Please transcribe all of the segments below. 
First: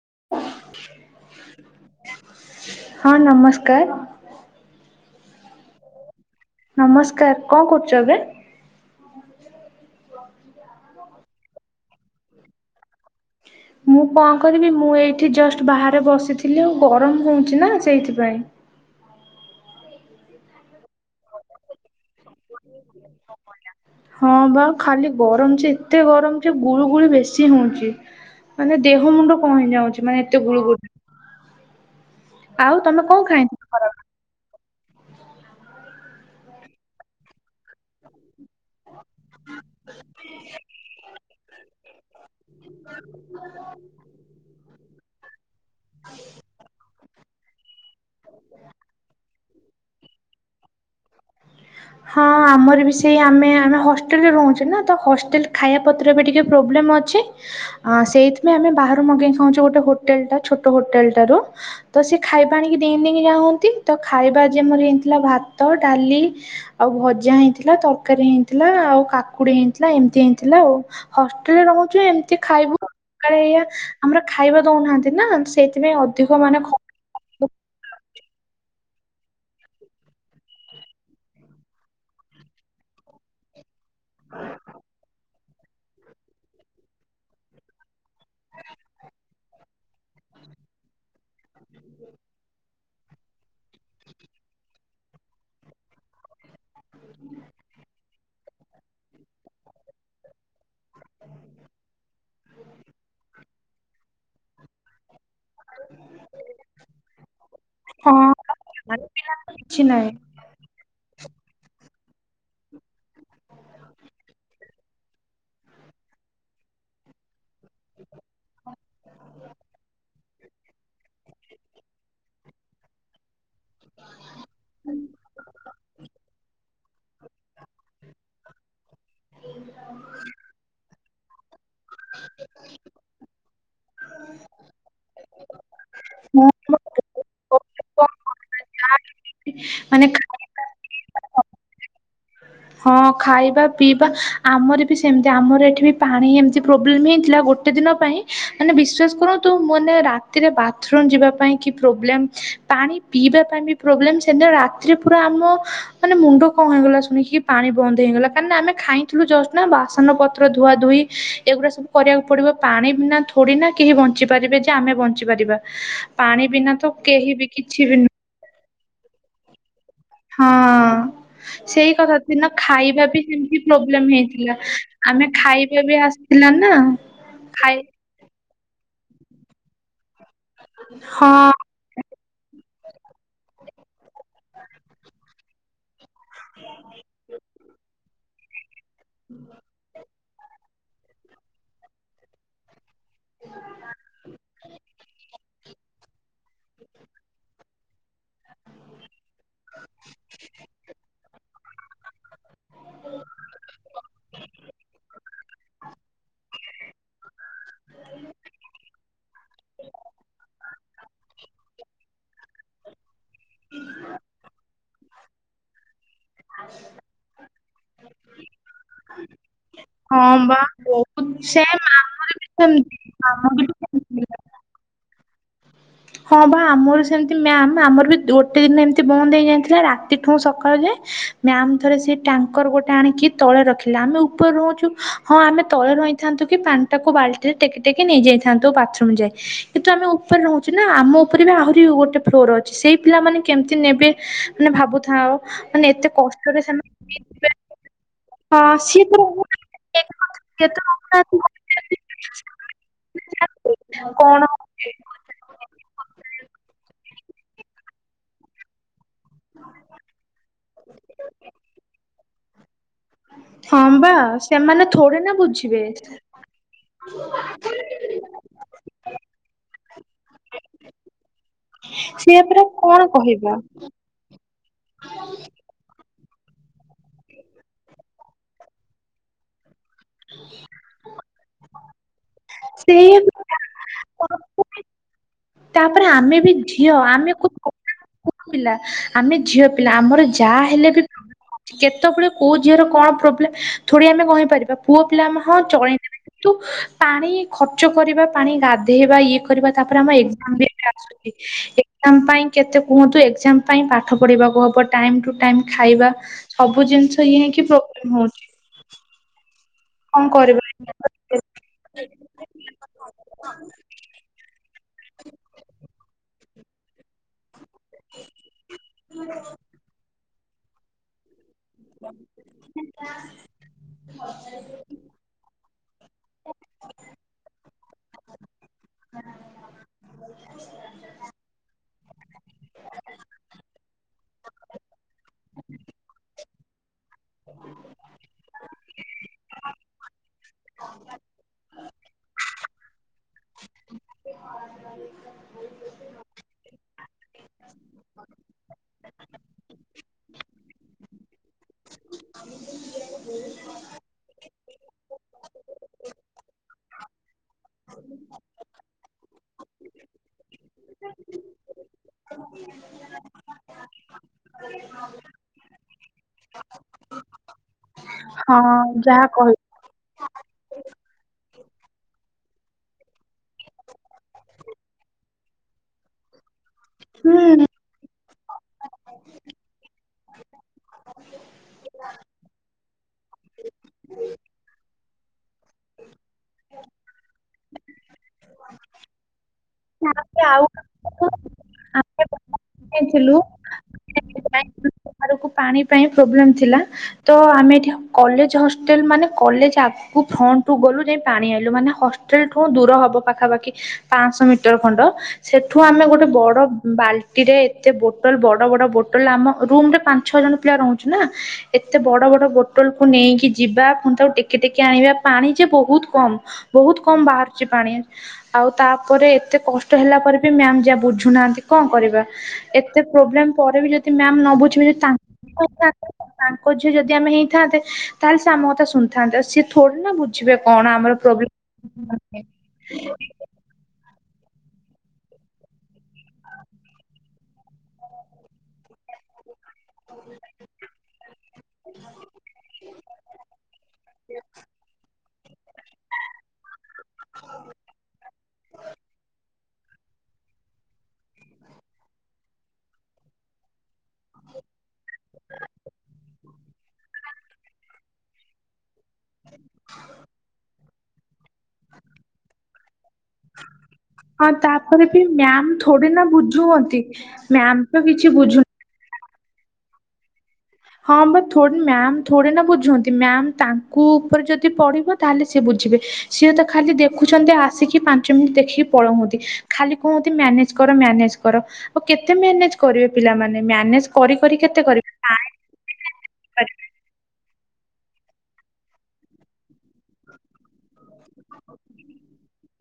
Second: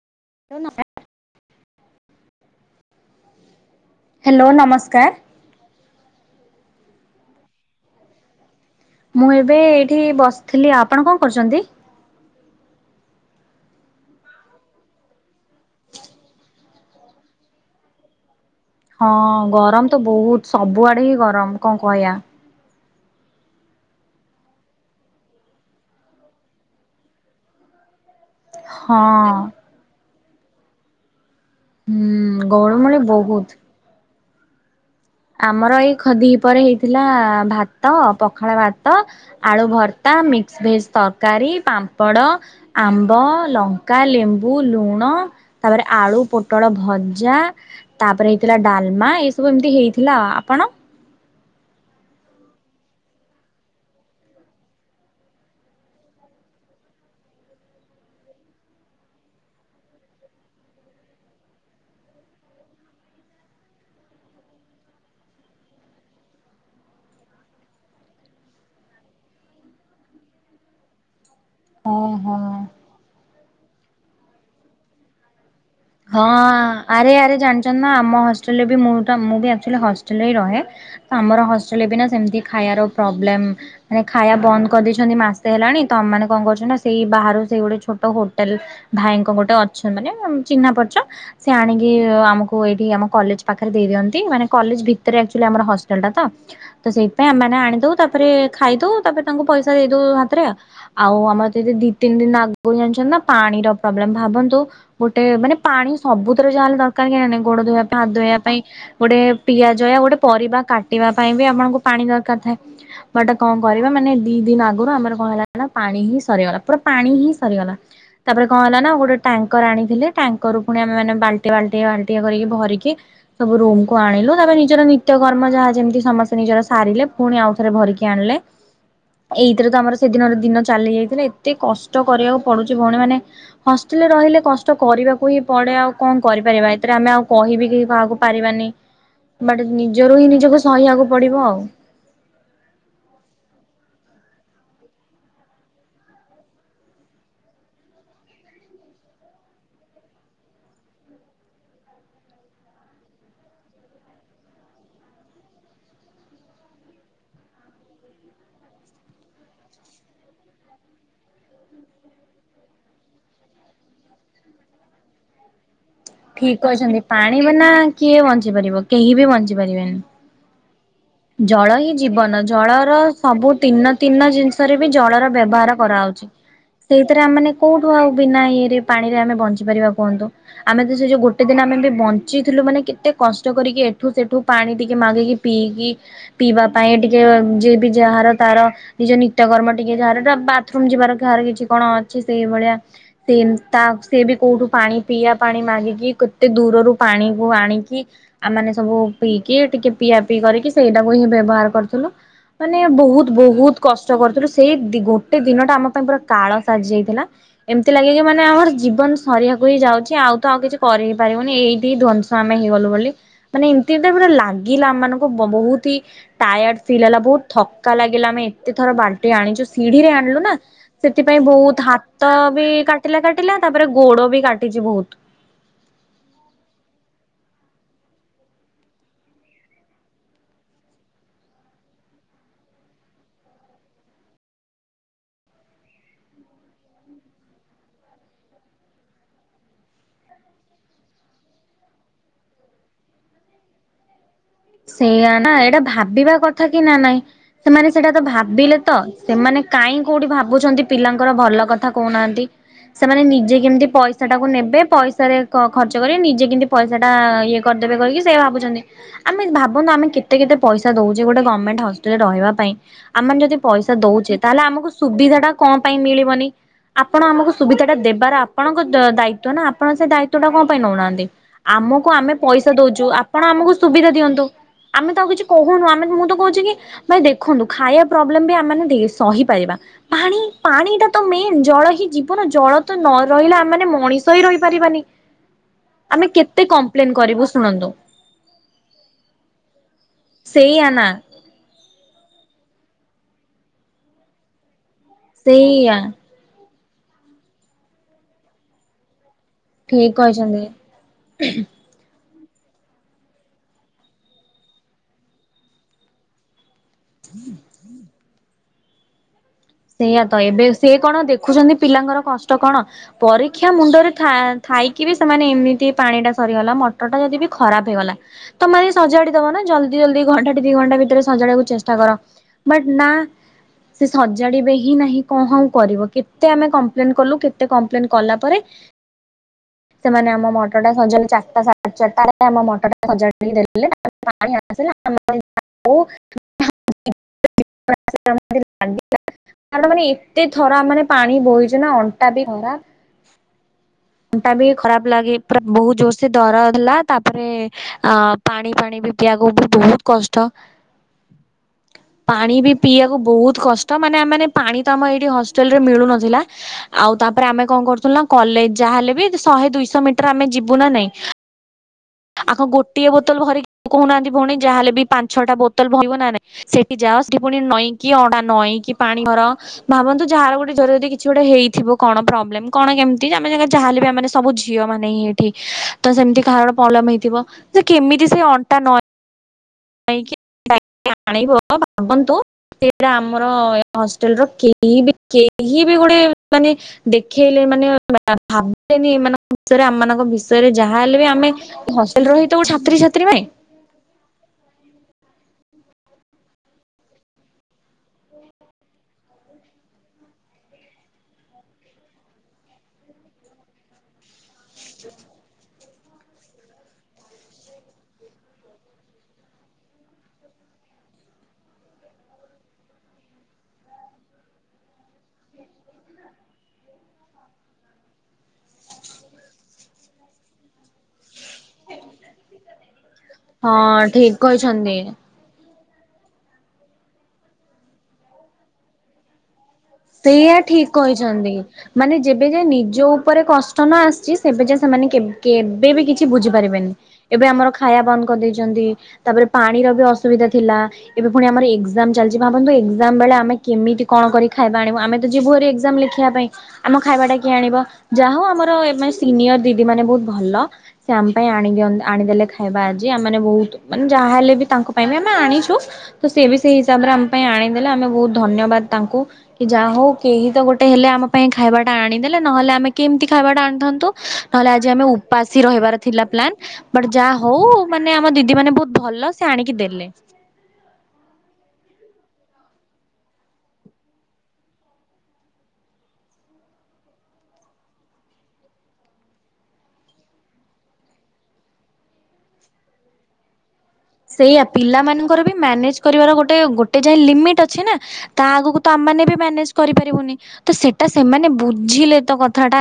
[unintelligible] ହଁ ନମସ୍କାର। ନମସ୍କାର ନମସ୍କାର କଣ କରୁଚ ଏବେ? ମୁଁ ଏବେ ଏଇଠି ବସିଥିଲି, ଆପଣ କଣ କରୁଛନ୍ତି? ମୁଁ କଣ କରିବି ମୁଁ ଏଇଠି ଜଷ୍ଟ ବାହାରେ ବସିଥିଲି ଆଉ ଗରମ ହଉଛି ନା ସେଇଥିପାଇଁ। ହଁ ଗରମ ତ ବୋହୁତ ସବୁଆଡେ ହିଁ ଗରମ କଣ କହିବା। ହଁ ବା ଖାଲି ଗରମ ଯେ ଏତେ ଗରମ ଯେ ଗୁଳୁ ଗୁଳି ବେଶୀ ହୋଉଚି। ମାନେ ହଁ। ଦେହ ମୁଣ୍ଡ କଣ ହେଇଯାଉଚି ମାନେ ଏତେ ଗୁଳୁଗୁଳି ହୁଁ ଗରମରେ ବୋହୁତ। ଖରାବେଳେ? ଆମର ଏଇ ଖଦିି ପରେ ହେଇଥିଲା ଭାତ ପ ପଖାଳ ଭାତ ଆଳୁ ଭର୍ତ୍ତା ମିକ୍ସ ଭେଜ ତରକାରୀ ପାମ୍ପଡ଼। ଆମ୍ବ ଲଙ୍କା ଲେମ୍ବୁ ଲୁଣ ତାପରେ ଆଳୁ ପୋଟଳ ଭ ଜା ତାପରେ ହେଇଥିଲା ଡାଲମା ଏ ସବୁ ଏମିତି ହେଇଥିଲା ଆପଣ। ହଁ ଆମର ବି ସେଇ ଆମେ ଆମେ ହଷ୍ଟେଲରେ ରହୁଛେ ନା ତ ହଷ୍ଟେଲ ଖାଇବା ପତ୍ର ବି ଟିକେ ପ୍ରୋବ୍ଲେମ୍ ଅଛି ସେଇଥିପାଇଁ ଆମେ ବାହରୁ ମଗେଇ ଖାଉଛୁ ଗୋଟେ ହୋଟେଲ ଟା ଛୋଟ ହୋଟେଲାରୁ। ତ ସେ ଖାଇବା ଆଣିକି ଦେଇଁ ଦେଇି ଯାଉନ୍ତି ତ ଖାଇବା ଯେ ମର ହେଇଥିଲା ଭାତ ଡାଲି। ଆଉ ଭଜା ହେଇଥିଲା ତରକାରୀ ହେଇଥିଲା ଆଉ କାକୁଡି ହେଇଥିଲା ଏମିତି ହେଇଥିଲା ଆଉ। ହଷ୍ଟେଲରେ ହଁ ରହୁଚୁ ଏମିତି ହଁ ଖାଇବୁଇଆ ଆମର ଖାଇବା ଦଉନାହାନ୍ତି ନା। ସେ ହଁ ଆରେ ଆରେ ଜାଣିଚ ନା ଆମ ହ ହ ମୁଁ ମୁଁ ବିଚ ହଷ୍ଟେଲରେ ରହେ ଆମର ହଷ୍ଟେଲରେ ବିନା ସେମିତି ଖାଇ ପ୍ରୋବ୍ଲେମ୍ ମାନେ ଖାଇବା ବନ୍ଦ କରିଦେଇଛନ୍ତି ମାସେ ସେ ହେଲାଣି ତମାନେ କଣ କରୁଚ ନା ସେଇ ବାହାରୁ ସେଇ ଗୋଟେ ଛୋଟ ହୋଟେଲ ଭାଇଙ୍କ ଗୋଟେ ଅଛ ମାନେ ଚିହ୍ନା ପରିଚ ସେ ଆଣିକି ଆମକୁ ଏଇଠି ଆମ କଲେଜ ପାଖରେ ଦେଇିଅନ୍ତି ମାନେ କଲେଜ ଭିତରେଚ ଆମ ହଷ୍ଟେଲ ଟା ତ ସେଇପାଇ ଆମେ ଆଣିଦୋଉ ତାପରେ ଖାଇଦୋଉ ତାପରେ ତାଙ୍କୁ ପଇସା ଦେଇ ଦୋଉ ହାତରେ ଆଉ ଆମର ଦିଇ ତିନି ଦିନ ଆଗକୁ ଜାଣିଛନ୍ତି ନା ପାଣିର ପ୍ରୋବ୍ଲେମ ଭାବନ୍ତୁ ଗୋ ଗେ ମାନେ ପାଣି ସବୁତରେ ଯାହାେଲେ ଦରକାର ନା ନାଇଁ ଗୋଡ ଧୋଇବା ପାଇଁ ହାତ ଧୋଇବା ପାଇଁ ହଁ ଗୋଟେ କିଛି ପିଆଇବା ନାହିଁ। ଗୋ ପରିବା କାଟିବା ପାଇଁ ବି ଆପଣଙ୍କୁ ପାଣି ଦରକାର ଥାଏ, ବଟ କଣ କରିବା ମାନେ ଦି ଦିନ ଆଗରୁ ଆମର କଣ ହେଲା ନା ପାଣି ହିଁ ସରିଗଲା ପୁରା। ପାଣି ହିଁ ସରିଗଲା, ତାପରେ କଣ ହେଲା ନା ଗୋଟେ ଟାଙ୍କର ଆଣିଥିଲି ଟାଙ୍କରରୁୁ ପୁଣି ଆମେମାନେ ବାଲ୍ଟି ବାଲଟିଆ ବାଲଟିଆ କରିକି ଭରିକି ସବୁ ରୁମକୁୁ ଆଣିଲୁ ତାପରେ ନିଜର ନିତ୍ୟକର୍ମ ଯାହା ଯେମିତି ସମସ୍ତେ ନିଜର ସାରିଲେ ପୁଣି ଆଉଥରେ ଭରିକି ଆଣିଲେ। ଏଇଥିରେ ତ ଆମର ସେଦିନର ଦିନ ଚାଲିଯାଇ ଏତେ କଷ୍ଟ କରିବାକୁ ପଡୁଛି ଭଉଣୀ ମାନେ ହଷ୍ଟେଲରେ ରହିଲେ କଷ୍ଟ କରିବାକୁ ହିଁ ପଡେ ଆଉ କଣ ମୁଁ କରିପାରିବା ମୋ ଏଥିରେ ଆମେ ଆଉ ବୋଉକୁ କହିବି କେହି କାହାକୁ କଣ କରିବି, ପାରିବାନି। ଯାହା କେମିତି ବାଟେ ମାନେ ନିଜରୁ ହିଁ ନିଜକୁ ଖାଇବା ସହିବାକୁ ପଡିବ ଆଉ। ହଁ ଖାଇବା ପିଇବା ଆମର ବି ସେମିତି ଆମର ଏଠି ବି ପାଣି ଏମିତି ପ୍ରୋବ୍ଲେମ୍ ହେଇଥିଲା ଗୋଟେ ଦିନ ପାଇଁ ମାନେ ବିଶ୍ୱାସ କରନ୍ତୁ ମାନେ ରାତିରେ ବାଥ୍ ରୁମ୍ ଯିବା ପାଇଁ କି ପ୍ରୋବ୍ଲେମ୍ ପାଣି ପିଇ ପାଇଁ ପ୍ରୋବ୍ଲେମ୍ ରାତିରେ ପୁରା ଆମ ମାନେ ମୁଣ୍ଡ କଣ ହେଇଗଲା ଶୁଣିକି ପାଣି ବନ୍ଦ ହେଇଗଲା କାଁକି ନା ଆମେ ଖାଇଥିଲୁ ଜଷ୍ଟ ନା ବାସନ ପତ୍ର ଧୁଆ ଧୁଇ ଏଗୁଡା ସବୁ କରିବାକୁ ପଡିବ। ପାଣି ବିନା ଥୋଡି ନା କେହି ବଞ୍ଚି ପାରିବେ ଯେ ଆମେ ବଞ୍ଚି ପାରିବା। ପାଣି ଠିକ ବିନା ତ କହିଛନ୍ତି କେହି ପାଣି ବି ବିନା କିଛି ବି କିଏ ବଞ୍ଚି ପାରିବ କେହି ବି ବଞ୍ଚି ପାରିବେନି। ହଁ ଜଳ ସେଇ ହିଁ କଥା ଜୀବନ ଦିନ ଜଳର ଖାଇବା ବି ସବୁ ସେମିତି ତିନ ପ୍ରୋବ୍ଲେମ ତିନ ହେଇଥିଲା। ଜିନିଷରେ ବି ଆମେ ଜଳର ବ୍ୟବହାର ଖାଇବା ବି କରାହାଉଛି। ଆସିଥିଲା ନା ସେଇଥିରେ ଆମ୍ ମାନେ ଖାଇ କୋଉଠୁ ଆଉ ବିନା ଇଏରେ ପାଣିରେ ଆମେ ବଞ୍ଚି ପାରିବା କୁହନ୍ତୁ। ଆମେ ତ ସେ ଯୋଉ ହଁ ଗୋଟେ ଦିନ ଆମେ ବି ବଞ୍ଚିଥିଲୁ ମାନେ କେତେ କଷ୍ଟ କରିକି ଏଠୁ ସେଠୁ ପାଣି ଟିକେ ମାଗିକି ପିକିି ପିଇବା ପାଇଁ ଟିକେ ଯିଏ ବି ଯାହାର ତାର ନିଜ ନିତ୍ୟକର୍ମ ଟିକେ ଯାହାର ତା ବା ତ୍ରୁମ୍ ଯିବାର କାହାର କିଛି କଣ ଅଛି ସେଇଭଳିଆ ସେ ତା ସିଏ ବି କୋଉଠୁ ପାଣି ପିଇବା ପାଣି ମାଗିକି କେତେ ଦୂରରୁ ପାଣିକୁ ଆଣିକି ଆ ମାନେ ସବୁ ପିଇକି ଟିକେ ପିଇଆ ପିଇ କରିକି ସେଇଟାକୁ ହି ବ୍ୟବହାର କରୁଥିଲୁ ମାନେ ବହୁତ ବହୁତ କଷ୍ଟ କରୁଥିଲୁ। ସେଇ ଗୋଟେ ଦିନଟା ଆମ ପାଇଁ ପୁରା କାଳ ସାଜି ଯାଇଥିଲା ଏମିତି ଲାଗେ କି ମାନେ ଆମର ଜୀବନ ସରିିବା ଯାଉଛି ଆଉ ତ ଆଉ କିଛି କରି ହି ପାରିବୁନି ଏଇଠି ଧ୍ଵଂସ ଆମେ ହେଇଗଲୁ ବୋଲି ମାନେ ଏମିତି ପୁରା ଲାଗ୍ ଲାଗିଲା ଆମ୍ ମାନକୁଂ ବହୁତ ହି ଟାୟାର୍ଡ ଫିଲ୍ ହେଲା ବହୁତ ଥକା ଲାଗିଲା ଆମେ ଏତେ ଥର ବାଲ୍ଟି ଆଣିଛୁ ସିଢି ରେ ହଁ ଆଣିଲୁ ନା ବା ବହୁତ ସେଥିପାଇଁ ସେମ୍ ବହୁତ ଆମର ହାତ ବି ସେମିତି କାଟିଲା ଆମର କାଟିଲା ବି ତାପରେ ଗୋଡ ସେମିତି ବି କାଟ ଟଛି ବହୁତ। ହଁ ବା ଆମର ସେମତି ମ୍ୟାମ୍ ଆମର ବି ଗୋଟେ ଦିନ ଏମିତି ବନ୍ଦ ହେଇଯାଇଥିଲା ରାତିଠୁ ସକାଳୁ ଯାଏ। ମ୍ୟାମ ଥରେ ସେ ଟାଙ୍କର ଗୋଟେ ଆଣିକି ତଳେ ରଖିଲେ ଆମେ ଉପରେ ରହୁଛୁ ହଁ ଆମେ ତଳେ ର କହି ଥାନ୍ତୁ କି ପାଣି ଟାକୁ ବାଲଟିରେ ଟେକି ଟେକି ନେଇଯାଇଥାନ୍ତୁ ବା ଯଏ କିନ୍ତୁ ଆମେ ଉପରେ ର ନା ଆମ ଉପରେ ବି ଆହୁରି ଗୋଟେ ଫ୍ଲୋର୍ ଅଛି ସେଇ ପିଲାମାନେ କେମିତି ନେବେ ମାନେ ଭାବୁଥାଅ ସେଇଆ ନା ଏଇଟା ମାନେ ଏତେ ଭାବିବା କଷ୍ଟରେ କଥା କି ସେମାନେ ନା ନାଇଁ ସେମାନେ ସେଇଟା ହଁ ଭାବିଲେ ତ ସିଏ ସେମାନେ କାହିଁ କୋଉଠି ତ ଭାବୁଛନ୍ତି ପିଲାଙ୍କର ରହୁନାହାନ୍ତି। ଭଲ କଥା କହୁନାହାନ୍ତି। ସେମାନେ ନିଜେ କେମିତି ପଇସା କଣ ଟାକୁ ନେବେ ପଇସାରେ ଖର୍ଚ୍ଚ କରି ନିଜେ କେମିତି ପଇସା ଟା ଆ ଇଏ କରିଦେବେ କରିକି ସେ ଭାବୁଛନ୍ତି। ଆମେ ଭାବନ୍ତୁ ଆମେ କେତେ କେତେ ପଇସା ଦଉଛେ ଗଟେ ଗଭର୍ଣ୍ଣମେଣ୍ଟ ହସ୍ଟାଲରେ ରହିବା ପାଇଁ ଆମ ମାନେ ଯଦି ହଁ ପଇସା ଟା ବା ଦଉଛେ ତାହେଲେ ସେମାନେ ଆମକୁ ଥୋଡି ନା ସୁବିଧା ଟା କଣ ବୁଝିବେ ପାଇଁ ମିଳିବନି। ଆପଣ ଆମକୁ ସୁବିଧା ଟା ଦେବାର ଆପଣଙ୍କ ଦାୟିତ୍ୱ ନା ଆପଣ ସେ ଦାୟିତ୍ୱ ଟା କଣ ପାଇଁ ନଉନାହାନ୍ତି। ଆମକୁ ଆମେ ସେଇଆ ପରା ପଇସା ଦଉଛୁ କଣ ଆପଣ କହିବା ଆମକୁ ସୁବିଧା ଦିଅନ୍ତୁ ଆମେ ତ ଆଉ କିଛି କହୁନୁ ମୁଁ ତ କହୁଛି କି ଭଈ ଦେଖନ୍ତୁ ଖାଇବା ପ୍ରୋବ୍ଲେମ୍ ବି ଆମେ ସହିପାରିବା ପାଣି ପାଣି ଟା ତ ମେନ୍ ଜଳ ହିଁ ଯିବ୍ ପଣ ଜଳ ତ ନ ସେଇଆ ପରା। ରହିଲା ଆମ ମାନେ ମଣିଷ ହିଁ ରହିପାରିବାନି। ତାପରେ ଆମେ ବି କେତେ ଝିଅ କମ୍ପ୍ଲେନ୍ ଆମେ କରିବୁ କୋଉ ଶୁଣନ୍ତୁ। ପିଲା ଆମେ ଝିଅ ପିଲା ଆମର ଯାହା ସେଇଆ ହେଲେ ନା ବି କେତେବେଳେ କୋଉ ଝିଅର କଣ ପ୍ରୋବ୍ଲେମ୍ ଥୋଡି ଆମେ କହିପାରିବା ପୁଅ ପିଲାମାନେ ଚଳେଇ ସେଇଆ ନେବେ କିନ୍ତୁ ପାଣି ଖର୍ଚ୍ଚ କରିବା ପାଣି ଗାଧେଇବା ଇଏ ତାପରେ ଠିକ ଆମ ଏକ୍ସ୍ରାମ କହିଛନ୍ତି। ହରୀକା ଆସୁଛି ଏକ୍ସ୍ରାମ୍ ପାଇଁ କେତେ କୁହନ୍ତୁ ଏକ୍ଜାମ ପାଇଁ ପାଠ ପଢ଼ିବାକୁ ହବ ଟାଇମ ଟୁ ଟାଇମ ଖାଇବା ସବୁ ସବୁ ଜିନିଷ ଇ ହୋଇକି ପ୍ରୋବ୍ଲେମ୍ ହଉଛି। ସେଇଆ କଣ ତ କରିବା ଏବେ ସେ କଣ ଦେଖୁଛନ୍ତି ପିଲାଙ୍କର କଷ୍ଟ କଣ ପରୀକ୍ଷା ମୁଣ୍ଡରେ ଥାଆ ଥାଇକି ବି ସେମାନେ ଏମିତି ପାଣିଟା ସରିଗଲା ମଟରଟା ଯଦି ବି ଖରାପ ହେଇଗଲା ତମେ ସଜାଡି ଦବ ନା ଜଲଦି ଜଲ୍ଦି ଘଣ୍ଟାଟି ଦି ଘଣ୍ଟା ଭିତରେ ସଜାଡକୁ ଚେଷ୍ଟା କର ବଟ ନା ସେ ସଜା ଜାଡିବେ ହିଁ ନାହିଁ କଣ ଆଉ କରିବ କେତେ ଆମେ କମ୍ପ୍ଲେନ କଲୁ କେତେ କମ୍ପ୍ଲେନ୍ କଲା ପରେ ସେମାନେ ଆମ ମଟର ଟା ସଜେଇଲେ ଚାରିଟା [unintelligible] [inaudible] [unintelligible] କାରଣ ମାନେ ଏତେ ଥରା ମାନେ ପାଣି ବୋହିଚୁ ନା ଅଣ୍ଟା ବି ଖରା ଅଣ୍ଟା ବି ଖରାପ ଲାଗେ ପୁରା ବହୁତ ଜୋର ସେ ଦରଜ ଥିଲା ତାପରେ ଅ ପାଣି ଫାଣି [unintelligible] କଷ୍ଟ ପାଣି ବି ପିଇବାକୁ ବହୁତ କଷ୍ଟ ମାନେ ଆମେମାନେ ପାଣି ତ ଆମ ଏଇଠି ହଷ୍ଟେଲ ରେ ମିଳୁନଥିଲା ଆଉ ତାପରେ ଆମେ କଣ କରୁୁଥିଲୁନା କଲେଜ ଯାହାହେଲେ ବି ଶହେ ଦୁଇଶହ ମିଟର ଆମେ ଯିବୁ ନା ନାଇଁ [inaudible] ଆଗ ଗୋଟଏ ବୋତଲ ଭରିକି କହୁନାହାନ୍ତି ଭଉଣୀ ଯାହାେଲେ ବି ପାଞ୍ଚ ଛଟା ବୋତଲ ଭରିବ ନା ନାଇଁ ସେଠି ଯାଅ ସେ ପୁଣି ନଈଁ କି ଅଣ୍ଟା ନଈଁ କି ହଁ ପାଣି ଯାହା ଭର କହିଲୁ ଭାବନ୍ତୁ ଯାହାର ଗୋଟେ ଧର ଯଦି କିଛି ଗୋଟେ ହେଇଥିବ କଣ ପ୍ରୋବଲେ କଣ କେମିତି ଆମେ ଯ ଯାହାଲେ ବି ଆାନେ ସବୁ ଝିଅ ମାନେ ହିଁ ଏଠି ତ ସେମିତି କାହାର ପ୍ରବ୍ଲେମ ହେଇଥିବ ହୁଁ ଯେ କେମିତି ସେ ଅଣ୍ଟା ନ [inaudible] ଯାଇକି ଆଣିବ ଭାବନ୍ତୁ। ସେଇଟା ଆମର ହଷ୍ଟେଲର କେହି ବି କେହି ବି ଗୋଟେ ମାନେ ଦେଖେଇଲେ ମାନେ ଭାବିଲେନି ମାନେ ଏମାନଙ୍କ ବିଷୟରେ ଆମମାନଙ୍କ ଆମେ ଆଉ ବିଷୟରେ ଯାହା ହେଲେ ବି ଆମେ ଗୋଟେ କଥା, ହଷ୍ଟେଲରେ ହିଁ ତ ଛାତ୍ରୀଛାତ୍ରୀ ମାନେ। ଥିଲୁ ପାଣି ପାଇଁ ପ୍ରବ୍ଲେମ୍ ଥିଲା ତ ଆମେ ଏଠି କଲେଜ ହଷ୍ଟେଲ ମାନେ କଲେଜ ଆଗକୁ ଫ୍ରଣ୍ଟଠୁ ଗଲୁ ଯାଇ ପାଣି ଆଇଲୁ ମାନେ ହଷ୍ଟେଲ ଠୁ ଦୂର ହବ ପାଖାପାଖି ପାଆଁଶ ମିଟର ଖଣ୍ଡ ସେ ଠୁ ଆମେ ଗୋଟେ ବଡ ବାଲଟିରେ ଏତେ ବୋଟଲ ବଡ ବଡ ବୋଟଲ ଆମ ରୁମରେ ପା ଛଅ ଜଣ ପିଲା ରହୁଛୁ ନା ଏତେ ବଡ଼ ବଡ ବୋଟେଲକୁୁ ନେଇକି ଯିବା ପୁଣି ତାକୁ ଟେକି ଟେକି ଆଣିବା ପାଣି ଯେ ବହୁତ କମ ବହୁତ କମ ବାହାରୁଛି ପାଣି ଆଉ ତାପରେ ଏତେ କଷ୍ଟ ହେଲା ପ ପରେ ବି ମାମ୍ ଯେ ବୁୁଝୁ ନାହାନ୍ତି କଣ କରିବା ଏତେ ପ୍ରୋବ୍ଲେମ ପରେ ବି ଯଦି ହଁ ଠିକ ମାମ ନ ବୁଝିବେ ଯେ କହିଛନ୍ତି। ତା ଥାନ୍ତ ତାଙ୍କ ଝିଅ ଯଦି ଆମେ ହେଇଥାନ୍ତେ ତାହେଲେ ସେ ଆମ କଥା ଶୁଣିଥାନ୍ତେ ଆଉ ସି ସେଇଆ ଠିକ କହିଛନ୍ତି ମାନେ ଯେବେ ଯାଏ ନିଜ ଉପରେ କଷ୍ଟ ନଆସିଚି ଏବେ ଯା ସେମାନେ କ କେବେ ବି କିଛି ବୁଝିପାରିବେନି ଏବେ ଆମର ଖାଇବା ବନ୍ଦ କରିଦେଇଛନ୍ତି ତାପରେ ପାଣିର ବି ଅସୁବିଧା ଥିଲା ଏବେ ପୁଣି ଆମର ଏକ୍ଜାମ ଚାଲିଛି ଭାବନ୍ତୁ ଏକ୍ଜାମ ବେଳେ ଆମେ କେମିତି କଣ କରିକି ଆଣିବୁ ଆମେ ତ ଯିବୁ ହାରି ଏକ୍ଜାମ ଲେଖିବା ପାଇଁ ଆମ ଖାଇବା ଟା କିଏ ଆଣିବ ଯାହା ହଉ ଆମର ସିନିଅର ଦି ଦିଦି ମାନେ ବହୁତ ଭଲ ସେ ଆମ ପାଇଁ ଆଣି ଆଣିଦେଲେ ଖାଇବା ଆଜି ଆମେମାନେ ବହୁତ ମାନେ ଯାହାହଲେ ବି ତାଙ୍କ ପାଇଁ ବି ଆମେ ଆଣିଛୁ ତ ସେ ବି ସେଇ ହିସାବରେ ଆମ ପାଇଁ ଆଣିଦେଲେ ଆମେ ବହୁତ ଧନ୍ୟବାଦ ତାଙ୍କୁ କି ଯାହା ହଉ କେହି ତ ଗୋଟେ ହେଲେ ଆମ ପାଇଁ ଖାଇବା ଟା ଆଣିଦେଲେ ନହେଲେ ଆମେ କେମତି ଖାଇବାଟା ଆଣିଥାନ୍ତୁ ହଁ ନହେଲେ ଆଜି ତାପରେ ଆମେ ବି ଉପାସ ହି ମ୍ୟାମ୍ ରହିବାର ଥୋଡି ନା ଥିଲା ପ୍ଲାନ୍ ବୁଝୁଅନ୍ତି ବଟ ଯାହା ହଉ ମ୍ୟାମ୍ ତ ମାନେ କିଛି ଆମ ଦିଦି ବୁଝୁ ମାନେ ବହୁତ ଭଲ ସେ ଆଣିକି ଦେଲେ ହଁ ମ ଥୋ ମ୍ୟାମ୍ ଥୋଡି ନା ବୁଝନ୍ତି ମ୍ୟାମ୍ ତାଙ୍କୁ ଉପରେ ଯଦି ପଢିବ ତାହେଲେ ସେ ବୁ ଝିବେ ସିଏତ ଖାଲି ଦେଖୁଛନ୍ତି ଆସିକି ପାଞ୍ଚ ମିନିଟ ଦେଖିକି ପଳଉଛନ୍ତି ଖାଲି କୁହନ୍ତି ମ୍ୟାନେଜ କର ମ୍ୟାନେଜ୍ କର ଆଉ କେତେ ମ୍ୟାନେଜ୍ କରିବେ ପିଲାମାନେ ମ୍ୟାନେଜ୍ ସେଇଆ ପିଲାମାନଙ୍କର ବି ମ୍ୟାନେଜ କରିବାର ଗୋଟେ ଗୋଟେ ଯାଏ ଲିମିଟ ଅଛି ଅଛିନା ତା ଆଗକୁ ତ ଆମେ ବି ମ୍ୟାନେଜ କରିପାରିବୁନି ତ ସେ ସେମାନେ ବୁଝିଲେ ତ କଥାଟା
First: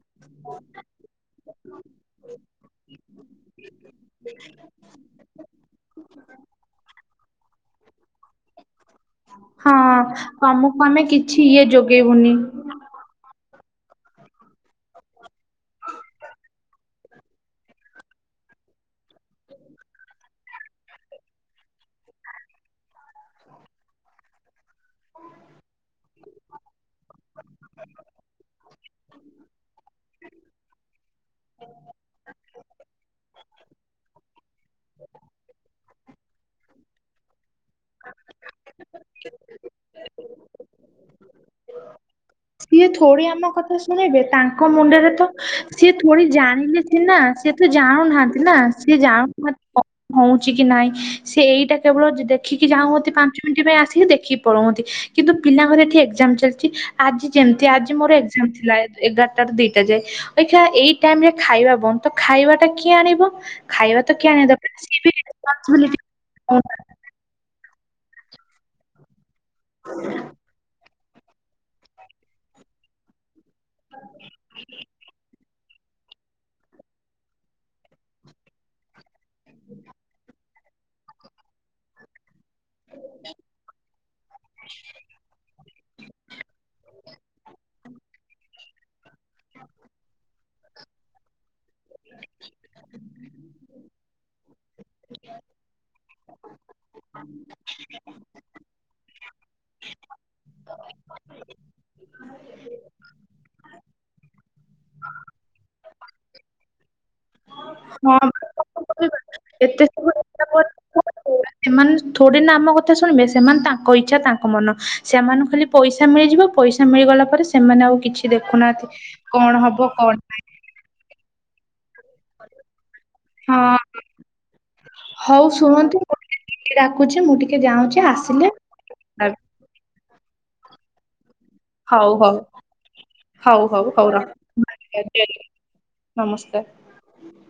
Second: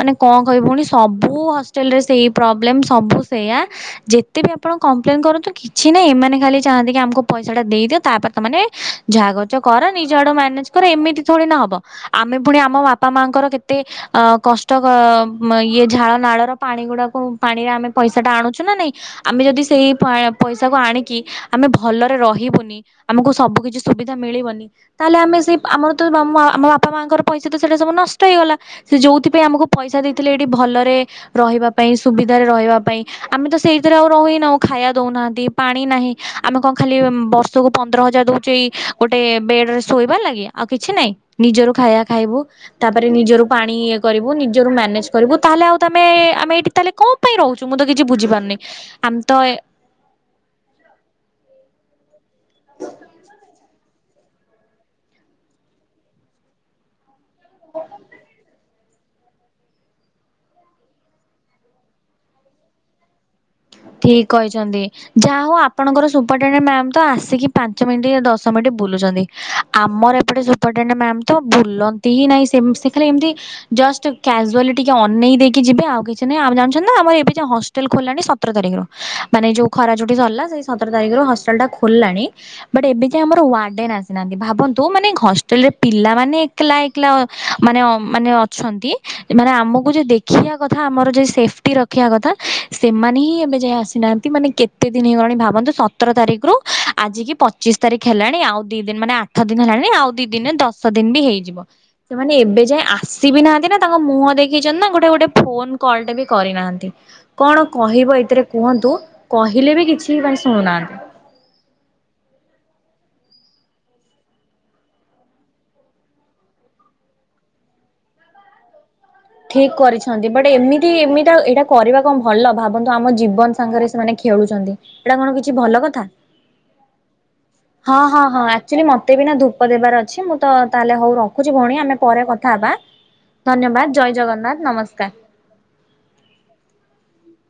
ମାନେ କଣ କହିବି ଭଉଣୀସବୁ ହଷ୍ଟେଲ ରେ ସେଇ ପ୍ରୋବ୍ଲେମ। ସବୁ ସେୟା ଯେତେ ବି ଆପଣ କପ୍ଲେନ୍ କରୁନ୍ତୁ କିଛି ନାହିଁ ଏମାନେ ଖାଲି ଚାହାନ୍ତି କି ଆମକୁ ପଇସା ଟା ଦେଇ ତାପରେ ତମେ ଯହା କରୁଚ ହଁ କର ନିଜ ଆଡୁ ମ୍ୟାନେଜ ତମକୁ କର ଆମେ ଏମିତି କିଛି ଥୋଡ଼ି ନା ଇଏ ହବ ଯୋଗେଇବୁନି ଆମେ ପୁଣି ଆମ ବାପା ବା ମାଙ୍କର କେ ଏତେ ଅ କଷ୍ଟ ଇଏ ଝାଳ ନାଳର ପାଣି ଗୁଡାକୁ, ପାଣିରେ ଆମେ ପଇସା ଟା ଆଣୁଛୁ ନା ନାଇଁ, ଆମେ ଯଦି ସେଇ ପଇସାକୁ ଆଣିକି ଆମେ ଭଲରେ ରହିବୁନି, ଆମକୁ ସବୁ କିଛି ସୁବିଧା ମିଳିବନି, ତାହେଲେ ଆମେ ସେ ଆମର ତ, ଆମ ବାପା ମାଙ୍କର ପଇସା ତ ସେଇଟା ସବୁ ନଷ୍ଟ ହେଇଗଲା, ସେ ଯଉଥିପାଇଁ ଆମକୁ ପଇସା ଦେଇଥିଲେ, ଏଇଠି ଭଲରେ ରହିବା ପାଇଁ, ସୁବିଧାରେ ରହିବା ପାଇଁ, ଆମେ ତ ସେଇଥିରେ ଆଉ ରହିନାଁହୁ । ଖାଇବା ଦଉନାହାନ୍ତି, ପାଣି ନାହିଁ, ଆମେ କଣ ଖାଲି ବର୍ଷକୁ ପନ୍ଦର ହଜାର ଦଉଛେ ଗୋଟେ ବେଡ ରେ ଶୋଇବାର ଲାଗି, ଆଉ କିଛି ନାଇଁ ନିଜର ଖାଇବା ଖାଇବୁ, ସିଏ ତାପରେ ଥୋଡି ନିଜରୁ ଆମ ପାଣି କଥା ଇ ଶୁଣିବେ କରିବୁ, ତାଙ୍କ ନିଜରୁ ମ୍ୟାନେଜ ମୁଣ୍ଡରେ ତ କରିବୁ, ତାହେଲେ ଆଉ ସିଏ ତମେ, ଥୋଡି ଆମେ ଏଇଠି ଜାଣିଲେ ତାହେଲେ କଣ ମୋ ସିନା ପାଇଁ ସିଏ ରହୁଛୁ, ମୁଁ ତ କିଛି ଜାଣୁନାହାନ୍ତି ନା ବୁଝିପାରୁନି, ସିଏ ଆମ ତ ଜାଣୁନାହାନ୍ତି କଣ ହଉଛି କି ନାଇଁ, ସେ ଏଇଟା କେବଳ ଦେଖିକି ଯା ହ ପାଞ୍ଚ ମିନିଟ ପାଇଁ ଆସ ଦେଖି ପଲଉନ୍ତି, କିନ୍ତୁ ପିଲାଙ୍କର ଏଠି ଏଜାମ ଚାଲିଛି, ଆଜି ଯେମିତି, ଆଜି ମୋର ଏକ୍ଜାମ ଥିଲା ଏଗାରଟ ର ଦିଟା ଯାଏ, ଅଇକା ଏଇ ଟାଇମ ରେ ଖାଇବା ବନ୍ଦ, ତ ଖାଇବା ଟା କିଏ ଆଣିବ? ଖାଇବା ତ ଠିକ କିଏ ଆଣିବା ଦରକାର କହିଛନ୍ତି, ସିଏ ବି ଯାହା ହଉ ରେସପନସିବିଲିଟି ଆପଣଙ୍କର ସୁ [unintelligible] ଆସି ମିନିଟ ବୁଲୁଚନ୍ତି, ଆମର ଏପଟେ ତ ଭୁଲନ୍ତି ହି ନାଇଁ, ସେ ଖାଲି ଏମିତି ଜଷ୍ଟ କାଜୁଆଲି ଟିକେ ଅନେଇ ଦେଇ କି ଯିବେ, ଆଉ କିଛି ନାହିଁ, ଆ ଜାଛନ୍ତି ନା, ଆମର ଏବେ ଯ ହଷ୍ଟେଲ ଖୋଲାଣି ସତର ତାରିଖରୁ, ମାନେ ଯୋଉ ଖରାଛୁଟି ସରିଲା, ସେ ସତର ତାରିଖରୁ ହଷ୍ଟେଲ ଟା ଖୋଲିଲାଣି । ବଟ ଏବେ ଯାଇ ଆମର ୱାର୍ଡେନ ଆସିନାହାନ୍ତି, ଭାବନ୍ତୁ ମାନେ ହଷ୍ଟେଲ ରେ ପିଲାମାନୋନେ ଏକଲା ଏକଲା ମାନେ, ମାନେ ମାନେ ଆମକୁ ଦେଖଥା ଆମର ସେଟି ର କଥା, ସେମାନେ ଏବେ ଯାଇ ଆସିନାହାନ୍ତି, ମାନେ କେତେ ଦିନଇଗଲାଣି ଭାବନ୍ତୁ, ସତର ତାରିଖ ହ [inaudible] ଆଜି କି ପଚିଶ ତାରିଖ ହେଲାଣି ଆଉ ଦି ଦିନ ମାନେ ଆଠ ଦିନ ହେଲାଣି ଆଉ ଦି ଦିନ ଦଶ ଦିନ ବି ହେଇଯିବ । ସେମାନେ ଏବେ ଯାଏ ଆସିବି ନାହାନ୍ତି ନା, ତାଙ୍କ ମୁହଁ ଦେଖେଇଛନ୍ତି, ନା ଗୋଟେ ଗୋଟେ ଫୋନ କଲଟେ ବି କରିନାହାନ୍ତି । କଣ କହିବ ହଁ ଏ କୁହନ୍ତୁ, କହିଲେ ଏତେ ବି କିଛି ସବୁ ହେଲା ପରେ ଶୁଣୁନାହାନ୍ତି । ସେମାନେ ଥୋଡିିନ ଆମ କଥା ଶୁଣିବେ, ସେମାନେ ତାଙ୍କ ଇଚ୍ଛା, ତାଙ୍କ ମନ, ସେମାନଙ୍କୁ ଖାଲି ପଇସା ମିଳିଯିବ ପଇସା ମିଳିଗଲା ପରେ, ସେମାନେ ଆଉ କିଛି ଦେଖୁନାହାନ୍ତି । ଠିକ କରିଛନ୍ତି ବଟ ଏମିତି, ଏମିତି ଏଇଟା କରିବା କଣ ଭଲ ଭାବନ୍ତୁ ଆମ ଜୀବନ ହଁ ସାଙ୍ଗରେ ସେମାନେ ଖେଳୁଛନ୍ତି, ଏଇଟା କଣ କିଛି ଭଲ କଥା । କିଏ ଡାକୁଛି ମୁଁ ଟିକେ ଯାଉଛି ହଁ ହଁ ହଁ ଆସିଲେ ଆକ୍ଚୁଆଲି ମତେ ବି ନା ଧୂପ ଦେବାର ଅଛି, ମୁଁ ତ ତାହେଲେ ହଉ ରଖ ରଖୁଛି ଭଉଣୀ, ଆମେ ହଉ ପରେ ହଉ କଥା ହବା, ହଉ ହଉ ଧନ୍ୟବାଦ, ଜୟ ଜଗନ୍ନାଥ । ନମସ୍କାର। ନମସ୍ତେ ।